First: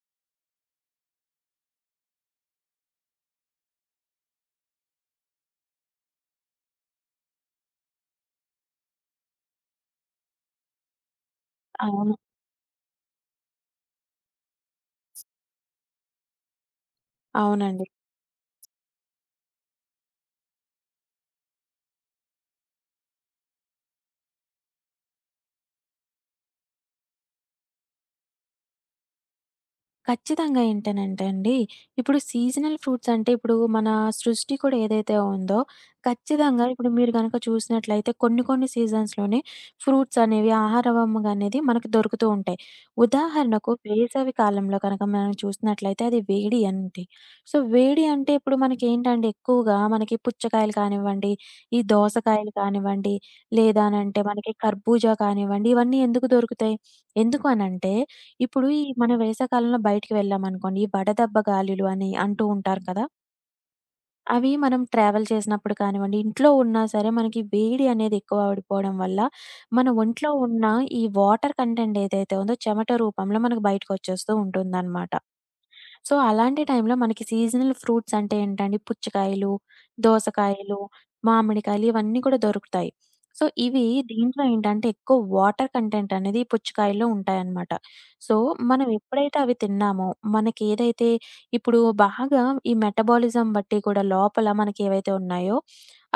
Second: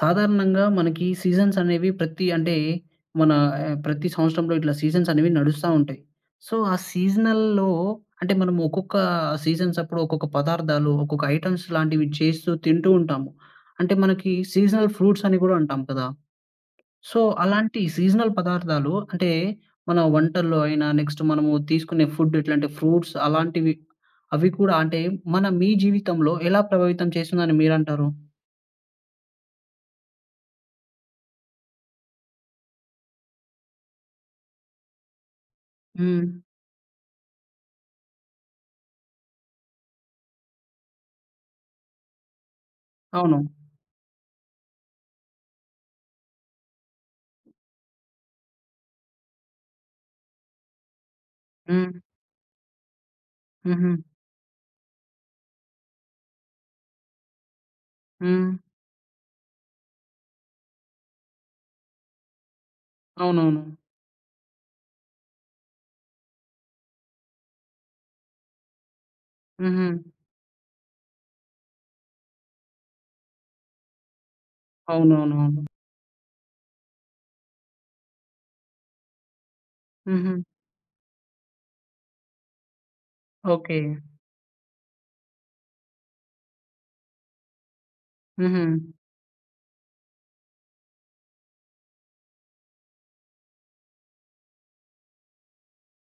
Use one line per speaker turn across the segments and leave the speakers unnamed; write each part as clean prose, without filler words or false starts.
సాధారణంగా మనకి సీజన్స్ అనేవి ప్రతి అంటే మన ప్రతి సంవత్సరంలో ఇట్లా సీజన్స్ అనేవి నడుస్తా ఉంటాయి. సో, ఆ సీజనల్‌లో అంటే మనం ఒక్కొక్క సీజన్స్ అప్పుడు ఒక్కొక్క పదార్థాలు, ఒక్కొక్క ఐటెమ్స్ లాంటివి
అవును.
చేస్తూ తింటూ ఉంటాము. అంటే మనకి సీజనల్ ఫ్రూట్స్ అని కూడా అంటాం కదా! సో, అలాంటి
అవునండి.
సీజనల్ పదార్థాలు అంటే మన వంటల్లో అయినా, నెక్స్ట్ మనము తీసుకునే ఫుడ్ ఎట్లంటే ఫ్రూట్స్ అలాంటివి అవి కూడా అంటే మీ జీవితంలో ఎలా ప్రభావితం చేసిందని మీరంటారు?
ఖచ్చితంగా ఏంటనంటే అండి, ఇప్పుడు సీజనల్ ఫ్రూట్స్ అంటే ఇప్పుడు మన సృష్టి కూడా ఏదైతే ఉందో,
హ్మ్.
ఖచ్చితంగా ఇప్పుడు మీరు గనక చూసినట్లయితే కొన్ని కొన్ని సీజన్స్‌లోనే ఫ్రూట్స్ అనేవి ఆహారవంగా అనేది మనకు దొరుకుతూ ఉంటాయి.
అవును.
ఉదాహరణకు వేసవి కాలంలో కనుక మనం చూసినట్లయితే అది వేడి అండి. సో, వేడి అంటే ఇప్పుడు మనకేంటంటే ఎక్కువగా మనకి పుచ్చకాయలు కానివ్వండి, ఈ
హ్మ్.
దోసకాయలు కానివ్వండి,
హుహు.
లేదనంటే మనకి ఖర్బూజా కానివ్వండి, ఇవన్నీ ఎందుకు దొరుకుతాయి? ఎందుకు అనంటే
హ్మ్.
ఇప్పుడు ఈ మన వేసవికాలంలో బయటికి వెళ్ళామనుకోండి, ఈ వడదెబ్బ గాలులు అని అంటూ ఉంటారు కదా!
అవునవును.
అవి మనం ట్రావెల్ చేసినప్పుడు కానివ్వండి, ఇంట్లో ఉన్నా సరే మనకి వేడి అనేది ఎక్కువవడిపోవడం వల్ల,
హుహు.
మన ఒంట్లో ఉన్న ఈ వాటర్ కంటెంట్ ఏదైతే ఉందో చెమట రూపంలో మనకు బయటకొచ్చేస్తూ ఉంటుందనమాట.
అవునవునవును.
సో, అలాంటి టైంలో మనకి సీజనల్ ఫ్రూట్స్ అంటే ఏంటండి, పుచ్చకాయలు,
హుహు.
దోసకాయలు, మామిడికాయలు ఇవన్నీ కూడా దొరుకుతాయి. So,
okay.
ఇవి దీంట్లో ఏంటంటే ఎక్కువ వాటర్ కంటెంట్ అనేది ఈ పుచ్చకాయల్లో ఉంటాయన్నమాట. సో,
హుహు.
మనం ఎప్పుడైతే అవి తిన్నామో, మనకి ఏదైతే ఇప్పుడు బాగా ఈ మెటబాలిజం బట్టి కూడా లోపల మనకి ఏవైతే ఉన్నాయో,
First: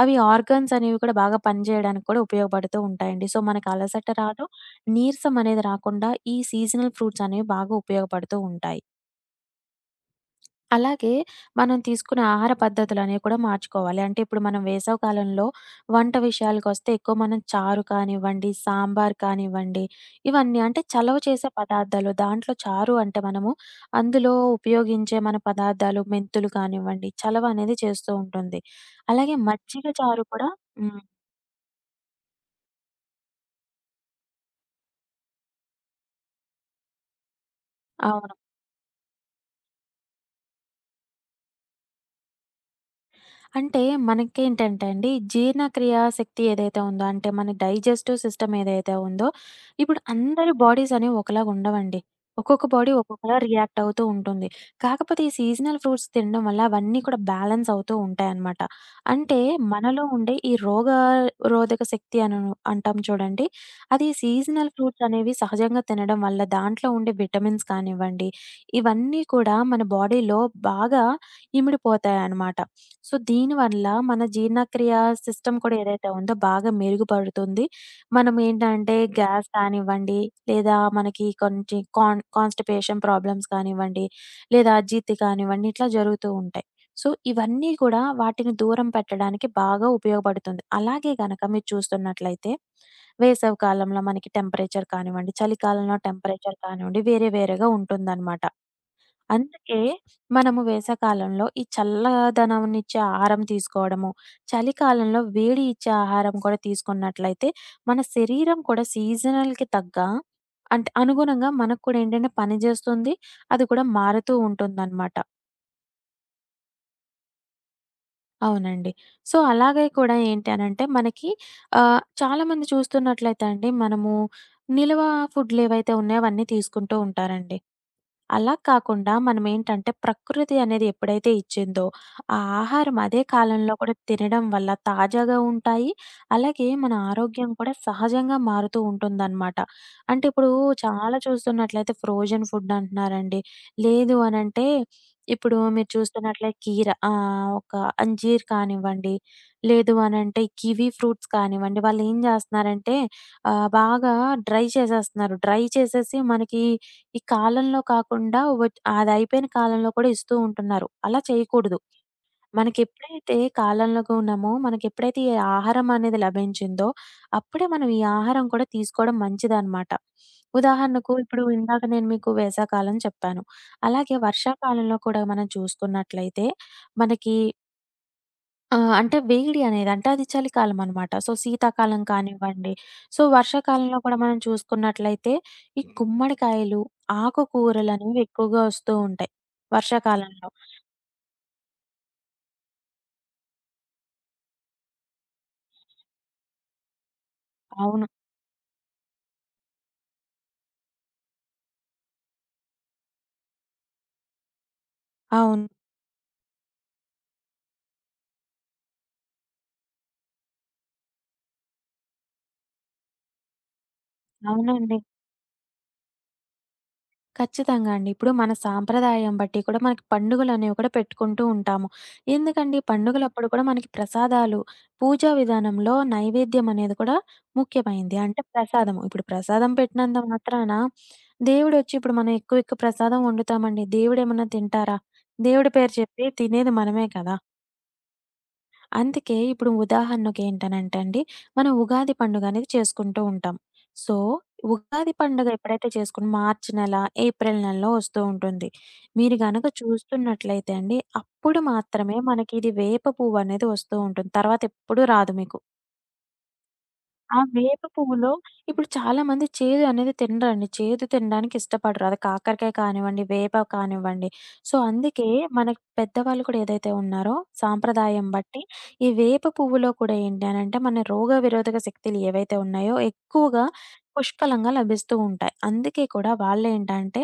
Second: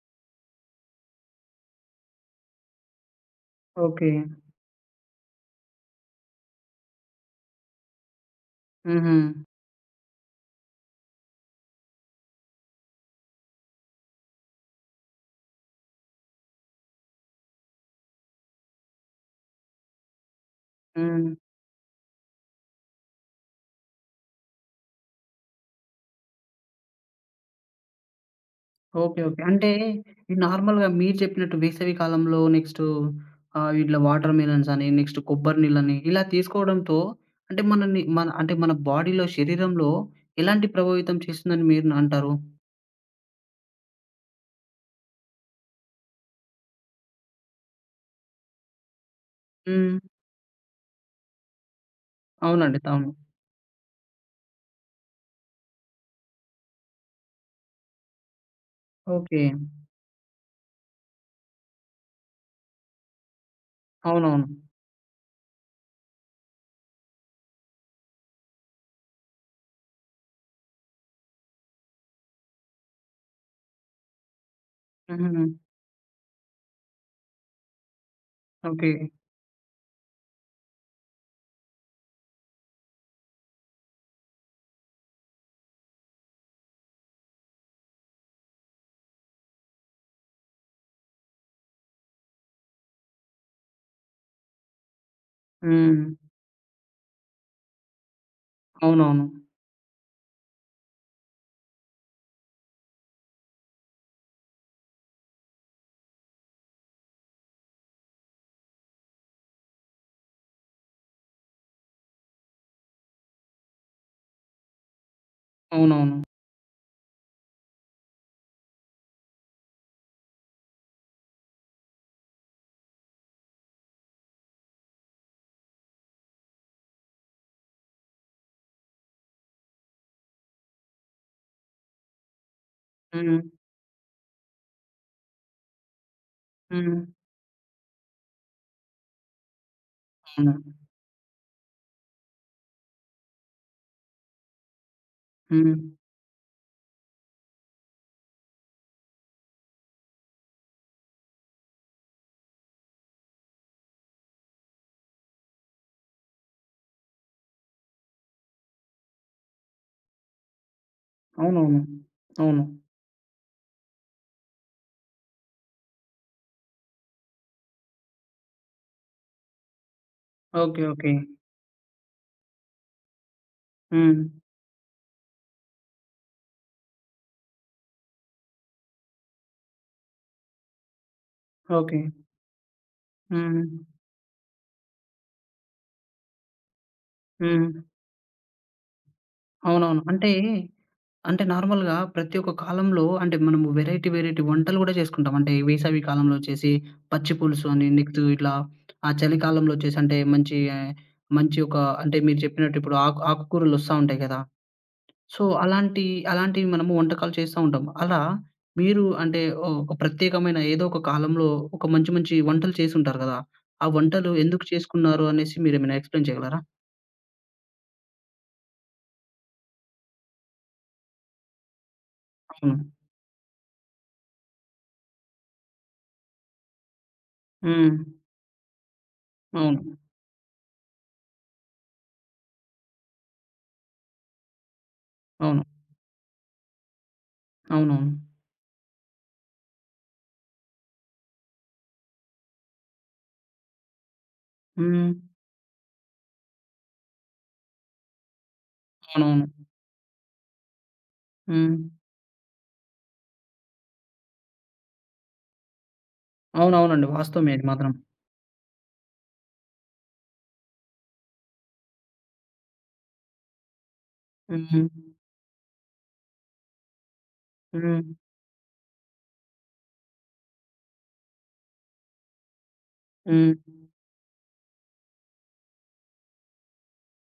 అవి ఆర్గన్స్ అనేవి కూడా బాగా పనిచేయడానికి కూడా ఉపయోగపడుతూ ఉంటాయండి. సో, మనకి అలసట
ఓకే.
రాదు, నీరసం అనేది రాకుండా ఈ సీజనల్ ఫ్రూట్స్ అనేవి బాగా ఉపయోగపడుతూ ఉంటాయి.
హుహు.
అలాగే మనం తీసుకునే ఆహార పద్ధతులనేవి కూడా మార్చుకోవాలి. అంటే ఇప్పుడు మనం వేసవి కాలంలో వంట విషయాలకొస్తే ఎక్కువ మనం చారు కానివ్వండి, సాంబార్ కానివ్వండి, ఇవన్నీ అంటే చలవ
హ్మ్.
చేసే పదార్థాలు. దాంట్లో చారు అంటే మనము అందులో ఉపయోగించే మన పదార్థాలు మెంతులు కానివ్వండి, చలవ అనేది చేస్తూ ఉంటుంది.
ఓకే.
అలాగే
ఓకే. అంటే
మజ్జిగ చారు
ఈ
కూడా.
నార్మల్‌గా
హ్మ్.
మీరు చెప్పినట్టు వేసవి కాలంలో నెక్స్టు ఇట్లా వాటర్ మిలన్స్ అని, నెక్స్ట్ కొబ్బరి నీళ్ళని ఇలా తీసుకోవడంతో అంటే మనల్ని మన
అవును.
అంటే మన బాడీలో, శరీరంలో ఎలాంటి ప్రభావితం చేస్తుందని మీరు అంటారు?
అంటే మనకేంటంటే అండి, జీర్ణక్రియ శక్తి ఏదైతే ఉందో, అంటే మన డైజెస్టివ్ సిస్టమ్ ఏదైతే ఉందో,
హ్మ్.
ఇప్పుడు అందరి బాడీస్ అనేవి ఒకలాగా ఉండవండి. ఒక్కొక్క
అవునండి.
బాడీ
అవును.
ఒక్కొక్కలా రియాక్ట్ అవుతూ ఉంటుంది. కాకపోతే ఈ సీజనల్ ఫ్రూట్స్ తినడం వల్ల అవన్నీ కూడా బ్యాలెన్స్ అవుతూ ఉంటాయన్నమాట. అంటే
ఓకే.
మనలో ఉండే ఈ రోగారోధక శక్తి అని అంటాం చూడండి. అది
అవునవును.
సీజనల్ ఫ్రూట్స్ అనేవి సహజంగా తినడం వల్ల దాంట్లో ఉండే విటమిన్స్ కానివ్వండి, ఇవన్నీ కూడా మన బాడీలో బాగా ఇమిడిపోతాయన్నమాట. సో, దీనివల్ల మన జీర్ణక్రియ
హుహు.
సిస్టమ్ కూడా ఏదైతే ఉందో బాగా మెరుగుపడుతుంది.
ఓకే.
మనమేంటంటే గ్యాస్ కానివ్వండి, లేదా మనకి కొంచెం కాన్‌స్టిపేషన్ ప్రాబ్లమ్స్ కానివ్వండి, లేదా అజీర్తి కానివ్వండి, ఇట్లా జరుగుతూ ఉంటాయి. సో, ఇవన్నీ కూడా వాటిని దూరం పెట్టడానికి బాగా ఉపయోగపడుతుంది. అలాగే గనక మీరు చూస్తున్నట్లయితే, వేసవి కాలంలో మనకి టెంపరేచర్ కానివ్వండి, చలికాలంలో
హ్మ్.
టెంపరేచర్ కానివ్వండి, వేరే వేరేగా ఉంటుందనమాట.
అవునవును.
అందుకే మనము వేసవికాలంలో ఈ చల్లదనంనిచ్చే ఆహారం తీసుకోవడము, చలికాలంలో వేడి ఇచ్చే ఆహారం కూడా తీసుకున్నట్లయితే, మన శరీరం కూడా సీజనల్‌కి తగ్గ అంటే అనుగుణంగా మనకు కూడా ఏంటంటే పని జేస్తుంది. అది కూడా మారుతూ ఉంటుందనమాట.
అవునవును.
అవునండి. సో, అలాగే కూడా ఏంటి అనంటే మనకి చాలామంది చూస్తున్నట్లయితే అండి మనము నిల్వ ఫుడ్‌లేవైతే ఉన్నాయో అవన్నీ తీసుకుంటూ ఉంటారండి. అలా కాకుండా మనమేంటంటే ప్రకృతి అనేది ఎప్పుడైతే ఇచ్చిందో, ఆ ఆహారం అదే
హ్మ్.
కాలంలో కూడా తినడం వల్ల తాజాగా ఉంటాయి. అలాగే మన
హ్మ్.
ఆరోగ్యం కూడా సహజంగా మారుతూ ఉంటుందనమాట. అంటే ఇప్పుడు
అవును.
చాలా చూస్తున్నట్లయితే ఫ్రోజన్ ఫుడ్ అంటున్నారండి. లేదు అనంటే ఇప్పుడు
హ్మ్.
మీరు చూస్తున్నట్లే కీర ఒక అంజీర్ కానివ్వండి, లేదు అనంటే కివి ఫ్రూట్స్ కానివ్వండి, వాళ్ళేం జేస్తన్నారంటే బాగా డ్రై చేసేస్తున్నారు. డ్రై చేసేసి మనకి ఈ కాలంలో కాకుండా అదయిపోయిన కాలంలో కూడా ఇస్తూ ఉంటున్నారు. అలా
అవునవును.
చేయకూడదు.
అవును.
మనకెప్పుడైతే కాలంలో ఉన్నామో, మనకెప్పుడైతే ఈ ఆహారం అనేది లభించిందో, అప్పుడే మనం ఈ ఆహారం కూడా తీసుకోవడం మంచిదనమాట.
ఓకే. ఓకే.
ఉదాహరణకు ఇప్పుడు ఇందాక నేను మీకు వేసవికాలం చెప్పాను. అలాగే
హ్మ్.
వర్షాకాలంలో కూడా మనం చూసుకున్నట్లయితే మనకి ఆ! అంటే వేడి అనేది అంటే అది చలికాలం అనమాట. So,
okay.
శీతాకాలం కానివ్వండి, సో
హ్మ్.
వర్షాకాలంలో కూడా మనం చూసుకున్నట్లయితే ఈ గుమ్మడికాయలు,
హ్మ్.
ఆకుకూరలనేవి ఎక్కువగా వస్తూ ఉంటాయి
అవునవును. అంటే,
వర్షాకాలంలో.
అంటే నార్మల్‌గా ప్రతి ఒక్క కాలంలో అంటే మనము వెరైటీ, వెరైటీ వంటలు గూడా చేసుకుంటాం. అంటే వేసవి కాలంలో వచ్చేసి పచ్చి పులుసు అని,
అవును.
నెక్స్ట్ ఇట్లా ఆ చలికాలంలో వచ్చేసి అంటే మంచి, మంచి ఒక అంటే మీరు చెప్పినట్టు ఇప్పుడు ఆకుకూరలొస్తా ఉంటాయి కదా! సో,
అవును.
అలాంటి అలాంటివి మనము వంటకాలు చేస్తా ఉంటాం. అలా మీరు అంటే ఓహ్, ఒక ప్రత్యేకమైన ఏదో ఒక కాలంలో ఒక మంచి మంచి వంటలు చేసుంటారు గదా! ఆ వంటలు ఎందుకు
అవునండి.
చేసుకున్నారు అనేసి మీరేమైనా ఎక్స్‌ప్లెయిన్ చేయగలరా?
ఖచ్చితంగా అండి. ఇప్పుడు మన సాంప్రదాయం బట్టి కూడా మనకి పండుగలనేవి కూడా పెట్టుకుంటూ ఉంటాము. ఎందుకండి
అవును.
పండుగలప్పుడు కూడా మనకి ప్రసాదాలు, పూజా విధానంలో నైవేద్యం అనేది కూడా
హ్మ్.
ముఖ్యమైంది. అంటే ప్రసాదము. ఇప్పుడు ప్రసాదం
అవును.
పెట్టినంత మాత్రాన దేవుడొచ్చి ఇప్పుడు మనం ఎక్కువ ఎక్కువ ప్రసాదం వండుతామండి. దేవుడేమన్నా తింటారా?
అవును.
దేవుడి పేరు చెప్పి తినేది మనమే కదా!
అవునవును.
అందుకే ఇప్పుడు ఉదాహరణకేంటనంటే అండి, మనం ఉగాది పండుగ అనేది చేసుకుంటూ ఉంటాం. సో,
హ్మ్.
ఉగాది పండుగ ఎప్పుడైతే చేసుకుని మార్చ్ నెల, ఏప్రిల్ నెలలో వస్తూ ఉంటుంది. మీరు
అవునవును.
గనక చూస్తున్నట్లయితే అండి, అప్పుడు
హ్మ్.
మాత్రమే మనకి ఇది వేప పువ్వనేది వస్తూ ఉంటుంది. తర్వాతెప్పుడు రాదు మీకు.
అవునవునండి.
ఆ
వాస్తవమే అది
వేప
మాత్రం.
పువ్వులో ఇప్పుడు చాలామంది చేదు అనేది తినరండి. చేదు తినడానికి ఇష్టపడరు. అది కాకరకాయ కానివ్వండి, వేప కానివ్వండి. సో,
హ్మ్.
అందుకే మనకి పెద్దవాళ్ళు కూడా ఏదైతే ఉన్నారో
హ్మ్.
సాంప్రదాయం బట్టి ఈ వేప పువ్వులో కూడా ఏంటి అనంటే మన రోగ విరోధక శక్తులు ఏవైతే ఉన్నాయో
హ్మ్.
ఎక్కువగా పుష్కలంగా లభిస్తూ ఉంటాయి. అందుకే కూడా వాళ్ళేంటంటే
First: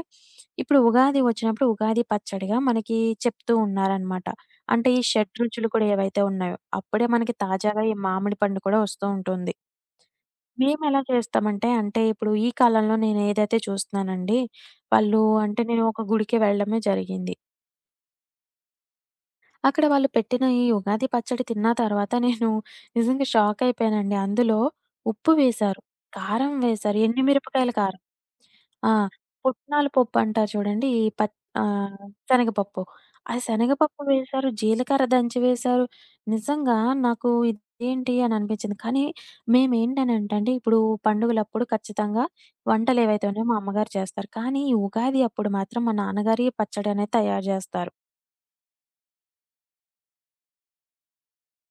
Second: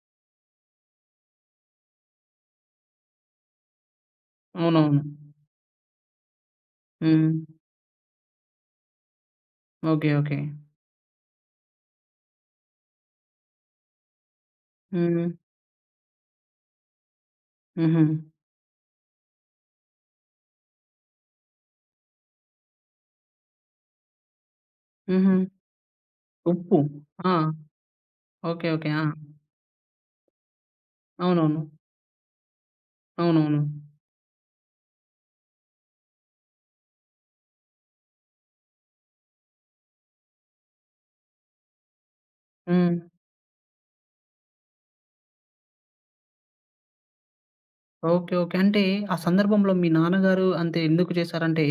ఇప్పుడు ఉగాది వచ్చినప్పుడు ఉగాది పచ్చడిగా మనకి చెప్తూ ఉన్నారనమాట. అంటే
అవునవును.
ఈ షడ్‌రుచులు కూడా ఏవైతే ఉన్నాయో అప్పుడే
హ్మ్.
మనకి తాజాగా ఈ మామిడి పండు కూడా వస్తూ ఉంటుంది.
ఓకే. ఓకే.
మేమెలా చేస్తామంటే, అంటే ఇప్పుడు ఈ కాలంలో నేనేదైతే చూస్తున్నానండి, వాళ్ళు
హ్మ్.
అంటే నేను ఒక గుడికి వెళ్ళడమే జరిగింది.
హుహు.
అక్కడ వాళ్ళు పెట్టిన ఈ ఉగాది పచ్చడి తిన్న తర్వాత నేను నిజంగా షాకయిపోయానండి. అందులో ఉప్పు
హుహు.
వేశారు, కారం
ఉప్పు.
వేశారు, ఎండు
ఆ!
మిరపకాయల కారం.
ఓకే. ఓకే.
ఆ!
ఆ!
పుట్నాల పప్పు అంటారు చూడండి.
అవునవును.
ఆహ్, శనగపప్పు. ఆ
అవునవును.
శనగపప్పు వేశారు, జీలకర్ర దంచి వేశారు. నిజంగా నాకు ఇదేంటి అని అనిపించింది. కానీ మేమేంటనంటే అండి, ఇప్పుడు పండుగలప్పుడు ఖచ్చితంగా
హ్మ్.
వంటలేవైతే ఉన్నాయో మా అమ్మగారు చేస్తారు. కానీ ఈ ఉగాది అప్పుడు మాత్రం మా నాన్నగారే పచ్చడనేది తయారు చేస్తారు.
ఓకే. ఓకే. అంటే ఆ సందర్భంలో మీ నాన్నగారు అంతే ఎందుకు చేశారంటే,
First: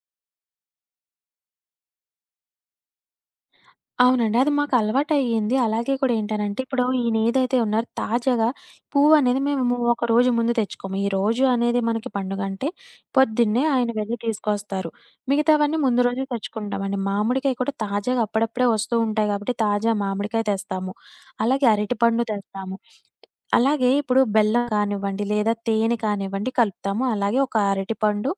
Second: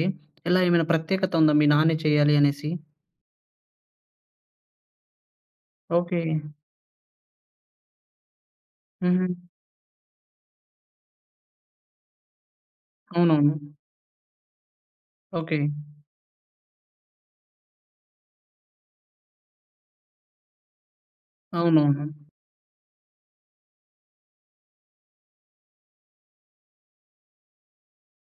ఇలా ఏమైనా ప్రత్యేకత ఉందా? మీ నాన్నే చేయాలి అనేసి?
అవునండి. అది మాకలవాటయ్యింది. అలాగే కూడా
ఓకే.
ఏంటనంటే, ఇప్పుడు ఈయనేదైతే ఉన్నారో తాజాగా
హుహు.
పువ్వనేది మేము ఒక రోజు ముందు తెచ్చుకోము. ఈ రోజు అనేది మనకి పండుగంటే,
అవునవును.
పొద్దున్నే ఆయన వెళ్ళి తీసుకొస్తారు.
ఓకే.
మిగతావన్నీ ముందు రోజే తెచ్చుకుంటామండి. మామిడికాయ కూడా తాజాగా అప్పుడప్పుడే వస్తూ ఉంటాయి కాబట్టి, తాజా మామిడికాయ తెస్తాము. అలాగే
అవునవును.
అరటిపండు తెస్తాము. అలాగే ఇప్పుడు బెల్లం కానివ్వండి, లేదా తేనె కానివ్వండి కలుపుతాము. అలాగే ఒక అరటిపండు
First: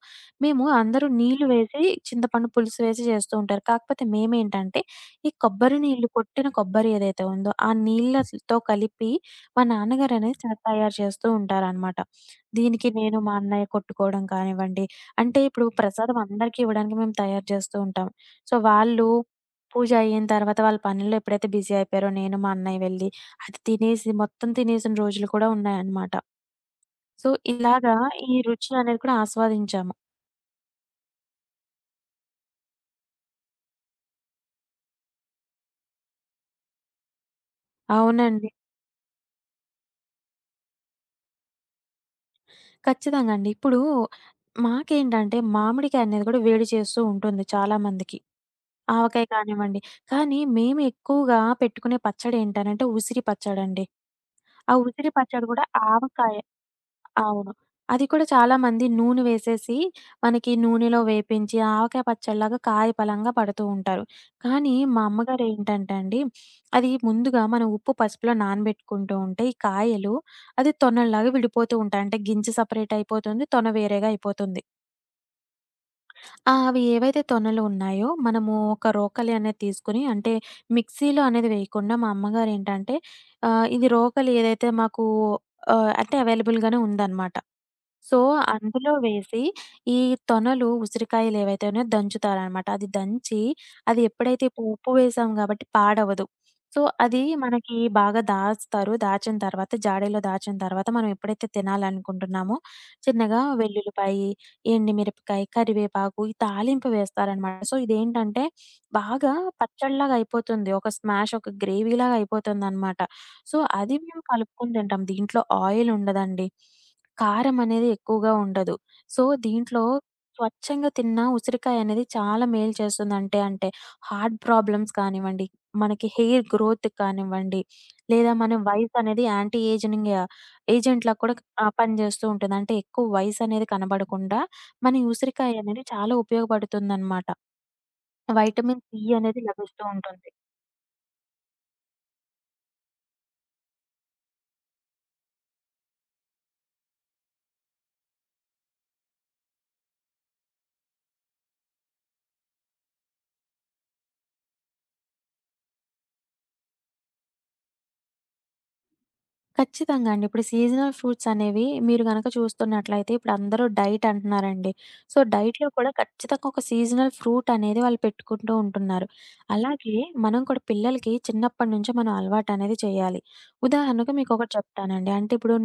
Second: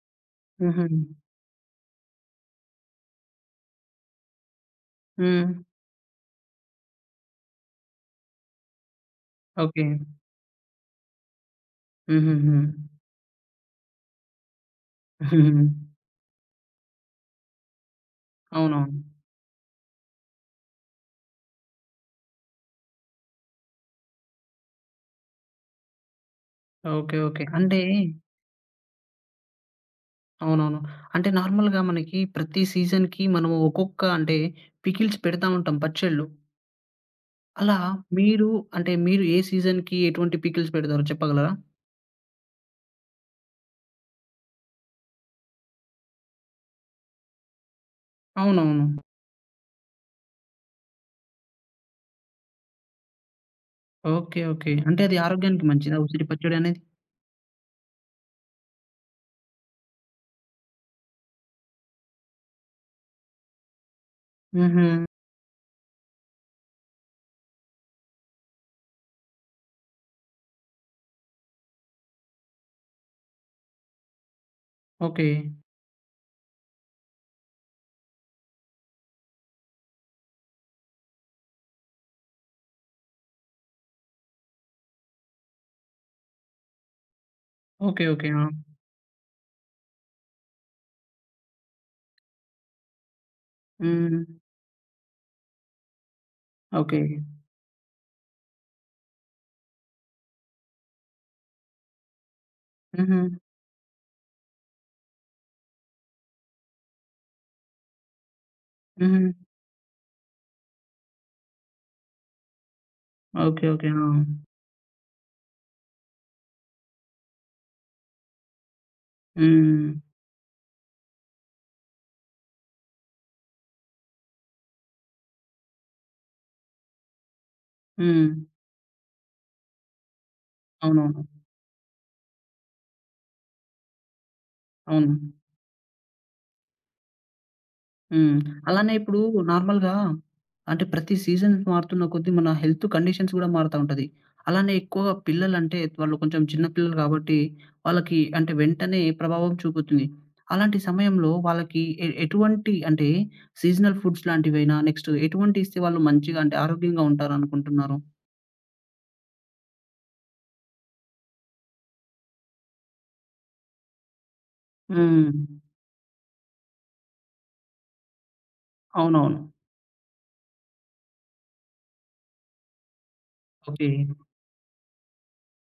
మేము
హుహు.
అందరూ నీళ్లు వేసి, చింతపండు పులుసు వేసి చేస్తూ ఉంటారు. కాకపోతే మేమేంటంటే, ఈ
హ్మ్.
కొబ్బరి నీళ్ళు కొట్టిన కొబ్బరి ఏదైతే ఉందో, ఆ నీళ్ళతో కలిపి మా
ఓకే.
నాన్నగారనేది తయారు చేస్తూ ఉంటారనమాట.
హుహుహు.
దీనికి నేను, మా అన్నయ్య కొట్టుకోవడం కానివ్వండి, అంటే
హుహు.
ఇప్పుడు ప్రసాదం అందరికీ ఇవ్వడానికి మేము తయారు చేస్తూ ఉంటాం. సో,
అవునవును.
వాళ్ళు పూజ అయిన తర్వాత వాళ్ళ పనుల్లో ఎప్పుడైతే బిజీ అయిపోయారో నేను, మా అన్నయ్య వెళ్లి అది తినేసి, మొత్తం తినేసిన రోజులు కూడా ఉన్నాయన్నమాట.
ఓకే.
So,
okay. అంటే
ఇలాగా ఈ రుచి అనేది కూడా ఆస్వాదించాము.
అవునవును. అంటే నార్మల్‌గా మనకి ప్రతి సీజన్‌కి మనం ఒక్కొక్క అంటే పికిల్స్ పెడతా ఉంటాం పచ్చళ్ళు. అలా మీరు
అవునండి.
అంటే మీరు ఏ సీజన్‌కి ఎటువంటి పికిల్స్ పెడతారో చెప్పగలరా?
ఖచ్చితంగా అండి. ఇప్పుడు మాకేంటంటే మామిడికాయ అనేది కూడా వేడి చేస్తూ ఉంటుంది చాలా మందికి.
అవునవును.
ఆవకాయ కానివ్వండి. కానీ మేము ఎక్కువగా పెట్టుకునే పచ్చడేంటనంటే ఉసిరి పచ్చడండి.
ఓకే. ఓకే.
ఆ
అంటే
ఉసిరి
అది
పచ్చడి కూడా
ఆరోగ్యానికి మంచిదా ఉసిరి
ఆవకాయ
పచ్చడి అనేది?
అవును. అది కూడా చాలామంది నూనె వేసేసి, మనకి నూనెలో వేపించి ఆవకాయ పచ్చడిలాగా కాయ పలంగా పడుతూ ఉంటారు. కానీ
హుహు.
మా అమ్మగారు ఏంటంటే అండి, అది ముందుగా మనం ఉప్పు, పసుపులో నానబెట్టుకుంటూ ఉంటే ఈ కాయలు అది తొనల్లాగా విడిపోతూ ఉంటాయి. అంటే గింజ సెపరేట్ అయిపోతుంది. తొన వేరేగా అయిపోతుంది.
ఓకే.
ఆ! అవి ఏవైతే తొనలు ఉన్నాయో మనము ఒక రోకలి అనేది తీసుకొని అంటే మిక్సీలో అనేది వేయకుండా మా అమ్మగారు ఏంటంటే ఇది రోకలి ఏదైతే మాకు అంటే అవైలబుల్‌గానే ఉందన్నమాట.
ఓకే.
So,
okay. ఆ!
అందులో వేసి ఈ తొనలు, ఉసిరికాయలేవైతే ఉన్నాయో దంచుతారనమాట. అది దంచి అది
హ్మ్.
ఎప్పుడైతే ఇప్పుడు ఉప్పు వేసాం గాబట్టి పాడవదు. So,
okay.
అది మనకి బాగా దాస్తారు. దాచిన తర్వాత జాడీలో దాచిన తర్వాత మనం ఎప్పుడైతే తినాలనుకుంటున్నామో
హుహు.
చిన్నగా వెల్లుల్లిపాయి, ఎండుమిరపకాయ, కరివేపాకు ఈ తాలింపు వేస్తారనమాట. సో, ఇదేంటంటే
హుహు.
బాగా పచ్చడిలాగా అయిపోతుంది. ఒక స్మాష్ ఒక గ్రేవీలాగా అయిపోతుందనమాట. So,
okay. ఓకే.
అది
ఆ!
మేము కలుపుకొని తింటాం. దీంట్లో ఆయిల్ ఉండదండి. కారమనేది ఎక్కువగా ఉండదు. సో, దీంట్లో
హ్మ్.
స్వచ్ఛంగా తిన్న ఉసిరికాయనేది చాలా మేలు చేస్తుందంటే అంటే, అంటే హార్ట్ ప్రాబ్లమ్స్ కానివ్వండి, మనకి హెయిర్ గ్రోత్‌కి కానివ్వండి,
హ్మ్.
లేదా మన వయసనేది యాంటీ ఏజనింగ్ యా ఏజెంట్‌లా
అవునవును.
కూడా పనిజేస్తూ ఉంటుంది. అంటే ఎక్కువ వయసనేది కనబడకుండా, మన ఈ
అవును.
ఉసిరికాయనేది చాలా ఉపయోగపడుతుందనమాట.
హ్మ్.
వైటమిన్
అలానే
సి
ఇప్పుడు
అనేది లభిస్తూ
నార్మల్‌గా
ఉంటుంది.
అంటే ప్రతి సీజన్ మారుతున్న కొద్దీ మన హెల్త్ కండిషన్స్ గూడా మారుతా ఉంటది. అలానే ఎక్కువగా పిల్లలంటే వాళ్ళు కొంచెం చిన్న పిల్లలు కాబట్టి వాళ్ళకి అంటే వెంటనే ప్రభావం చూపుతుంది. అలాంటి సమయంలో వాళ్ళకి ఎటువంటి అంటే సీజనల్ ఫుడ్స్ లాంటివైనా నెక్స్ట్ ఎటువంటివి ఇస్తే వాళ్ళు మంచిగా అంటే ఆరోగ్యంగా ఉంటారనుకుంటున్నారు?
ఖచ్చితంగా అండి. ఇప్పుడు సీజనల్ ఫ్రూట్స్ అనేవి మీరు గనక చూస్తున్నట్లయితే ఇప్పుడు అందరూ డైట్ అంటున్నారండి. సో,
హ్మ్.
డైట్‌లో కూడా ఖచ్చితంగా ఒక సీజనల్ ఫ్రూట్ అనేది వాళ్ళు పెట్టుకుంటూ ఉంటున్నారు.
అవునవును.
అలాగే మనం కూడా పిల్లలకి చిన్నప్పటి నుంచే మనం అలవాటనేది చేయాలి.
ఓకే.
ఉదాహరణకు మీకొకటి చెప్తానండి. అంటే ఇప్పుడు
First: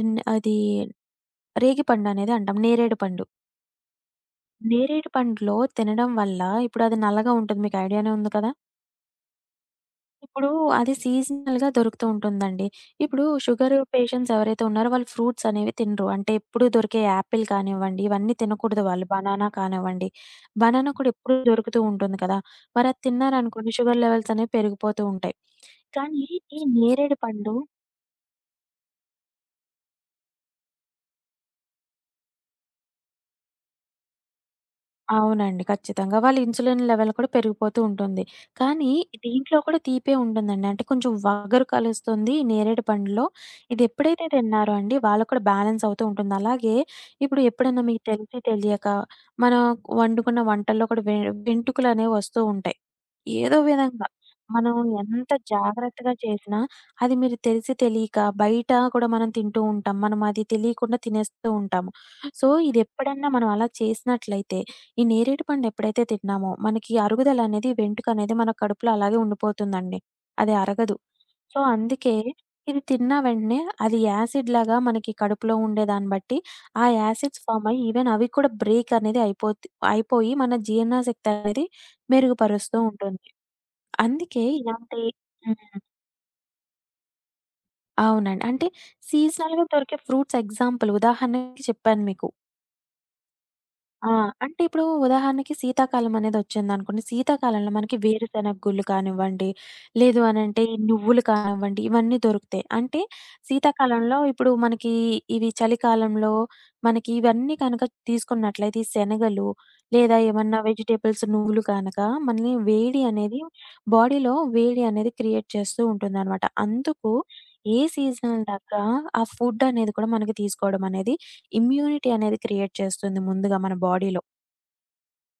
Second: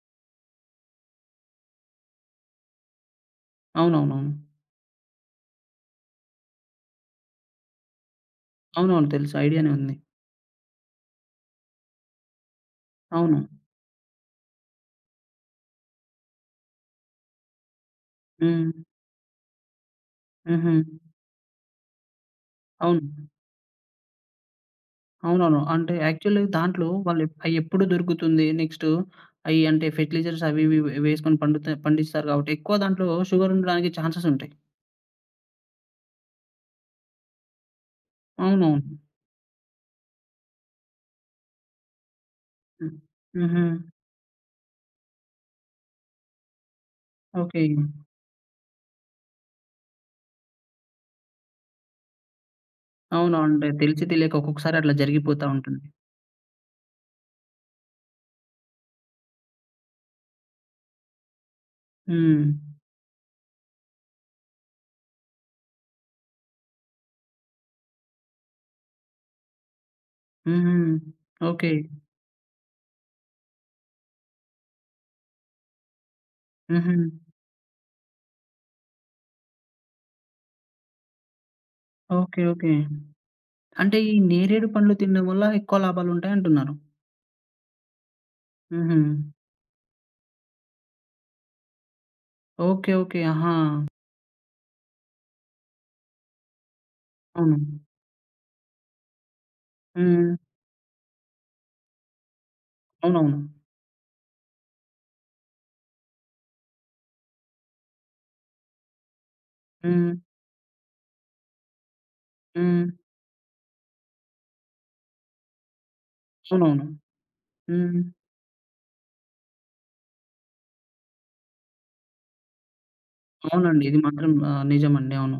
రిన్ అది రేగిపండు అనేది అంటాం. నేరేడు పండు.
అవునవునవును.
నేరేడు పండులో తినడం వల్ల ఇప్పుడు అది నల్లగా ఉంటుంది. మీకు ఐడియానే ఉంది కదా!
అవునవును. తెలుసు ఐడియానే ఉంది.
ఇప్పుడు అది సీజనల్‌గా దొరుకుతూ ఉంటుందండి. ఇప్పుడు
అవును.
షుగర్ పేషెంట్స్ ఎవరైతే ఉన్నారో వాళ్ళు ఫ్రూట్స్ అనేవి తినరు. అంటే ఎప్పుడు దొరికే యాపిల్ కానివ్వండి, ఇవన్నీ
హ్మ్.
తినకూడదు వాళ్ళు. బనానా కానివ్వండి.
హుహు.
బనానా కూడా ఎప్పుడు దొరుకుతూ ఉంటుంది కదా! మరి అది
అవును.
తిన్నారనుకోండి షుగర్ లెవెల్స్ అనేవి పెరిగిపోతూ ఉంటాయి.
అవునవును. అంటే
కానీ
యాక్చువల్‌గా
ఈ
దాంట్లో
నేరేడు
వాళ్ళు అయి
పండు.
ఎప్పుడు దొరుకుతుంది. నెక్స్ట్ అయి అంటే ఫెర్టిలైజర్స్ అవి ఇవి వేసుకొని పండిస్తారు కాబట్టి ఎక్కువ దాంట్లో షుగర్ ఉండడానికి ఛాన్సెస్ ఉంటాయి.
అవునండి. ఖచ్చితంగా. వాళ్ళ ఇన్సులిన్ లెవెల్ కూడా పెరిగిపోతూ ఉంటుంది.
అవునవును.
కానీ దీంట్లో కూడా తీపే ఉంటుందండి. అంటే కొంచెం వగరు కలుస్తుంది ఈ నేరేడు
హ్మ్.
పండులో.
హుహు.
ఇది ఎప్పుడైతే తిన్నారో అండి వాళ్ళకి కూడా బ్యాలెన్స్ అవుతూ ఉంటుంది. అలాగే ఇప్పుడు
ఓకే.
ఎప్పుడైనా మీకు తెలిసి తెలియక మనం వండుకున్న వంటల్లో కూడా వెంట్రుకలనేవి వస్తూ ఉంటాయి.
అవును.
ఏదో
అంటే
విధంగా
తెలిసి తెలియక
మనం
ఒక్కొక్కసారి అట్లా
ఎంత
జరిగిపోతా ఉంటుంది.
జాగ్రత్తగా చేసినా అది మీరు తెలిసి తెలియక బయట కూడా మనం తింటూ ఉంటాం. మనం అది తెలియకుండా తినేస్తూ ఉంటాము.
హ్మ్.
సో, ఇది ఎప్పుడన్నా మనం అలా చేసినట్లయితే ఈ నేరేడు పండు ఎప్పుడైతే తిన్నామో, మనకి అరుగుదల అనేది వెంట్రుకనేది మన కడుపులో అలాగే ఉండిపోతుందండి. అది
హుహు.
అరగదు. So,
okay.
అందుకే ఇది తిన్న వెంటనే అది యాసిడ్‌లాగా మనకి కడుపులో ఉండే దాన్ని బట్టి, ఆ
హుహు.
యాసిడ్స్ ఫార్మ్ అయ్యి ఈవెన్ అవి కూడా బ్రేక్ అనేది అయిపోయి మన జీర్ణశక్తి అనేది
ఓకే. ఓకే.
మెరుగుపరుస్తూ ఉంటుంది.
అంటే ఈ
అందుకే
నేరేడు పండ్లు
ఇలాంటి.
తినడం వల్ల
హ్మ్.
ఎక్కువ లాభాలుంటాయి అంటున్నారు.
అవునండి. అంటే
హుహు.
సీజనల్‌గా దొరికే ఫ్రూట్స్ ఎగ్జాంపుల్ ఉదాహరణకి చెప్పాను మీకు.
ఓకే. ఓకే. ఆహా!
ఆ! అంటే ఇప్పుడు ఉదాహరణకి శీతాకాలం అనేదొచ్చిందనుకోండి.
అవును.
శీతాకాలంలో మనకి వేరుశనగ గుళ్ళు కానివ్వండి, లేదు
హ్మ్.
అనంటే ఈ నువ్వులు కానివ్వండి, ఇవన్నీ దొరుకుతాయి. అంటే
అవునవును.
శీతాకాలంలో ఇప్పుడు మనకి ఇవి చలికాలంలో మనకి ఇవన్నీ కనుక తీసుకున్నట్లయితే ఈ శనగలు,
హ్మ్.
లేదా ఏమన్నా వెజిటబుల్స్ నువ్వులు కనక మనల్ని
హ్మ్.
వేడి అనేది బాడీలో వేడి అనేది క్రియేట్ చేస్తూ ఉంటుందనమాట.
అవునవును.
అందుకు ఏ
హ్మ్.
సీజనల్ దగ్గ ఆ ఫుడ్ అనేది కూడా మనకి తీసుకోవడం అనేది ఇమ్యూనిటీ అనేది క్రియేట్ చేస్తుంది ముందుగా మన
అవునండి. ఇది
బాడీలో.
మాత్రం నిజమండి. అవును.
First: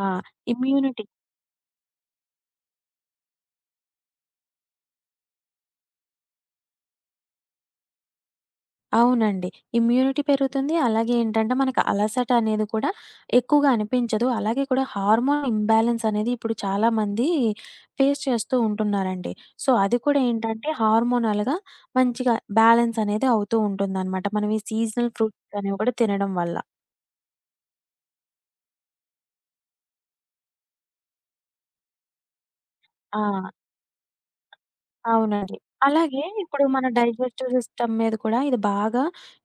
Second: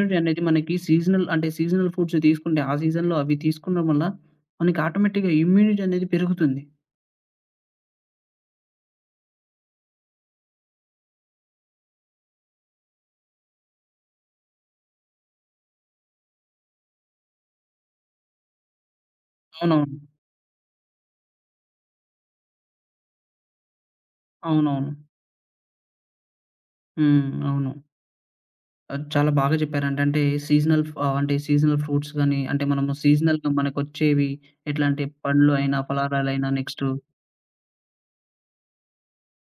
ఆ!
అనేది మనకి
ఇమ్యూనిటీ.
సీజనల్ అంటే సీజనల్ ఫుడ్స్ తీసుకుంటే, ఆ సీజన్‌లో అవి తీసుకోవడం వల్ల మనకి ఆటోమేటిక్‌గా ఇమ్యూనిటీ అనేది పెరుగుతుంది.
అవునండి. ఇమ్యూనిటీ పెరుగుతుంది. అలాగే ఏంటంటే మనకు అలసట అనేది కూడా ఎక్కువగా అనిపించదు. అలాగే కూడా హార్మోన్ ఇంబాలెన్స్ అనేది ఇప్పుడు చాలామంది ఫేస్ చేస్తూ ఉంటున్నారండి. సో,
అవునవును.
అది కూడా ఏంటంటే హార్మోనల్‌గా మంచిగా బ్యాలెన్స్ అనేది అవుతూ ఉంటుందనమాట. మనం ఈ
అవునవును.
సీజనల్ ఫ్రూట్స్ అనేవి కూడా తినడం వల్ల.
హ్మ్. అవును. అది చాలా బాగా చెప్పారండి. అంటే అంటే సీజనల్ ఫ్రూట్స్ గాని, అంటే మనము
ఆ!
సీజనల్‌గా మనకొచ్చేవి ఎట్లాంటి పండ్లు
అవునండి.
అయినా,
అలాగే
ఫలారాలైనా
ఇప్పుడు
నెక్స్ట్
మన డైజెస్టివ్ సిస్టమ్ మీద కూడా ఇది బాగా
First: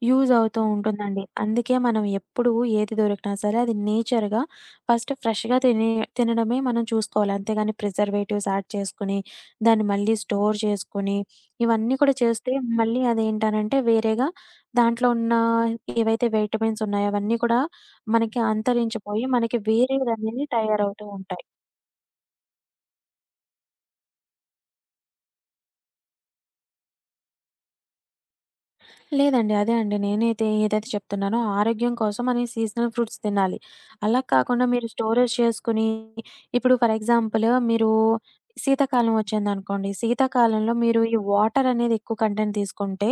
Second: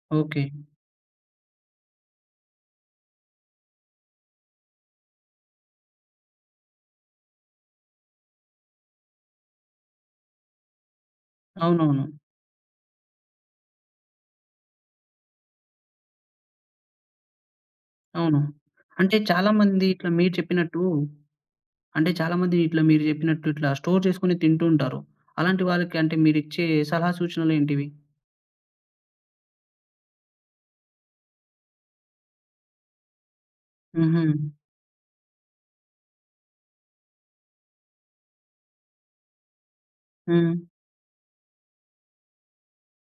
యూజ్
ఓకే.
అవుతూ ఉంటుందండి. అందుకే మనం ఎప్పుడు ఏది దొరికినా సరే అది నేచర్‌గా ఫస్ట్ ఫ్రెష్‌గా తినడమే మనం చూసుకోవాలి. అంతేగాని ప్రిజర్వేటివ్స్ యాడ్ చేసుకొని, దాన్ని మళ్ళీ స్టోర్ చేసుకొని, ఇవన్నీ
అవునవును.
కూడా చేస్తే మళ్ళీ అదేంటనంటే వేరేగా దాంట్లో ఉన్న ఏవైతే విటమిన్స్ ఉన్నాయో అవన్నీ కూడా
అవును.
మనకి
అంటే
అంతరించిపోయి మనకి
చాలామంది ఇట్లా మీరు
వేరేదనేవి
చెప్పినట్టు
తయారవుతూ ఉంటాయి.
అంటే చాలామంది ఇట్లా మీరు చెప్పినట్టు ఇట్లా స్టోర్ చేసుకొని తింటూ ఉంటారు. అలాంటి వాళ్ళకి అంటే మీరిచ్చే సలహా సూచనలేంటివి?
లేదండి. అదే అండి. నేనైతే ఏదైతే చెప్తున్నానో ఆరోగ్యం కోసం అని సీజనల్ ఫ్రూట్స్ తినాలి. అలా
హుహు.
కాకుండా మీరు స్టోరేజ్ చేసుకొని ఇప్పుడు ఫర్ ఎగ్జాంపుల్ మీరు శీతాకాలం వచ్చిందనుకోండి.
హ్మ్.
శీతాకాలంలో మీరు ఈ వాటర్ అనేది ఎక్కువ కంటెంట్ తీసుకుంటే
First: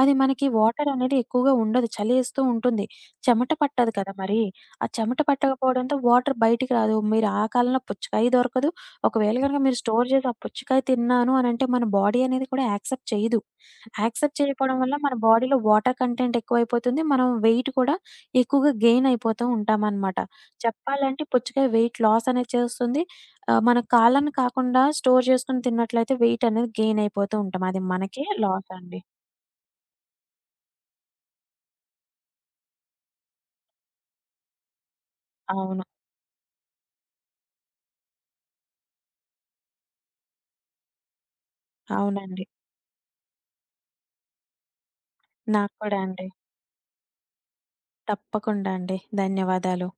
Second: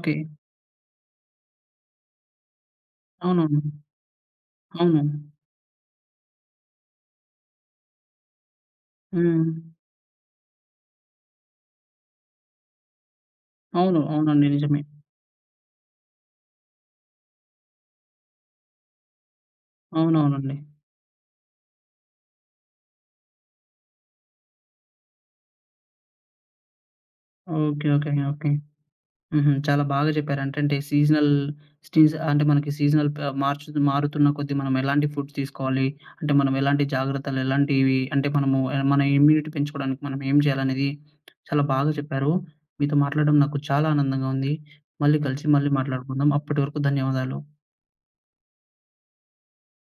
అది మనకి వాటర్ అనేది ఎక్కువగా ఉండదు. చలేస్తూ ఉంటుంది. చెమట
అవునవును.
పట్టదు కదా మరి. ఆ
అవును.
చెమట పట్టకపోవడంతో వాటర్ బయటికి రాదు. మీరు ఆ కాలంలో పుచ్చకాయ దొరకదు. ఒకవేళ
హ్మ్.
గనక మీరు స్టోర్ చేసి ఆ పుచ్చకాయ తిన్నాను అనంటే మన బాడీ అనేది కూడా యాక్సెప్ట్ చేయదు.
అవును.
యాక్సెప్ట్
అవునండి.
చేయకపోవడం
నిజమే.
వల్ల మన బాడీలో వాటర్ కంటెంట్ ఎక్కువైపోతుంది. మనం వెయిట్ కూడా ఎక్కువగా గెయిన్ అయిపోతూ ఉంటామనమాట.
అవునవునండి.
చెప్పాలంటే పుచ్చకాయ వెయిట్ లాస్ అనేది చేస్తుంది. మన కాళ్ళని కాకుండా స్టోర్ చేసుకొని తిన్నట్లయితే వెయిట్ అనేది గెయిన్ అయిపోతూ ఉంటాం. అది
ఓకే. ఓకే.
మనకే
ఓకే.
లాస్ అండి.
హుహు. చాలా బాగా చెప్పారు. అంటే సీజనల్ స్టీస్ అంటే మనకి సీజనల్ ప మార్చు మారుతున్న కొద్దీ మనం ఎలాంటి ఫుడ్స్
అవును.
తీసుకోవాలి? అంటే మనం ఎలాంటి జాగ్రత్తలు, ఎలాంటివి అంటే మనము మన ఇమ్యూనిటీ పెంచుకోవడానికి మనం ఏం చేయాలనేది చాలా బాగా చెప్పారు.
అవునండి.
మీతో మాట్లాడడం నాకు చాలా ఆనందంగా ఉంది. మళ్ళీ కలిసి మళ్ళీ
నాకు కూడా అండి.
మాట్లాడుకుందాం. అప్పటి వరకు ధన్యవాదాలు.
తప్పకుండా అండి. ధన్యవాదాలు.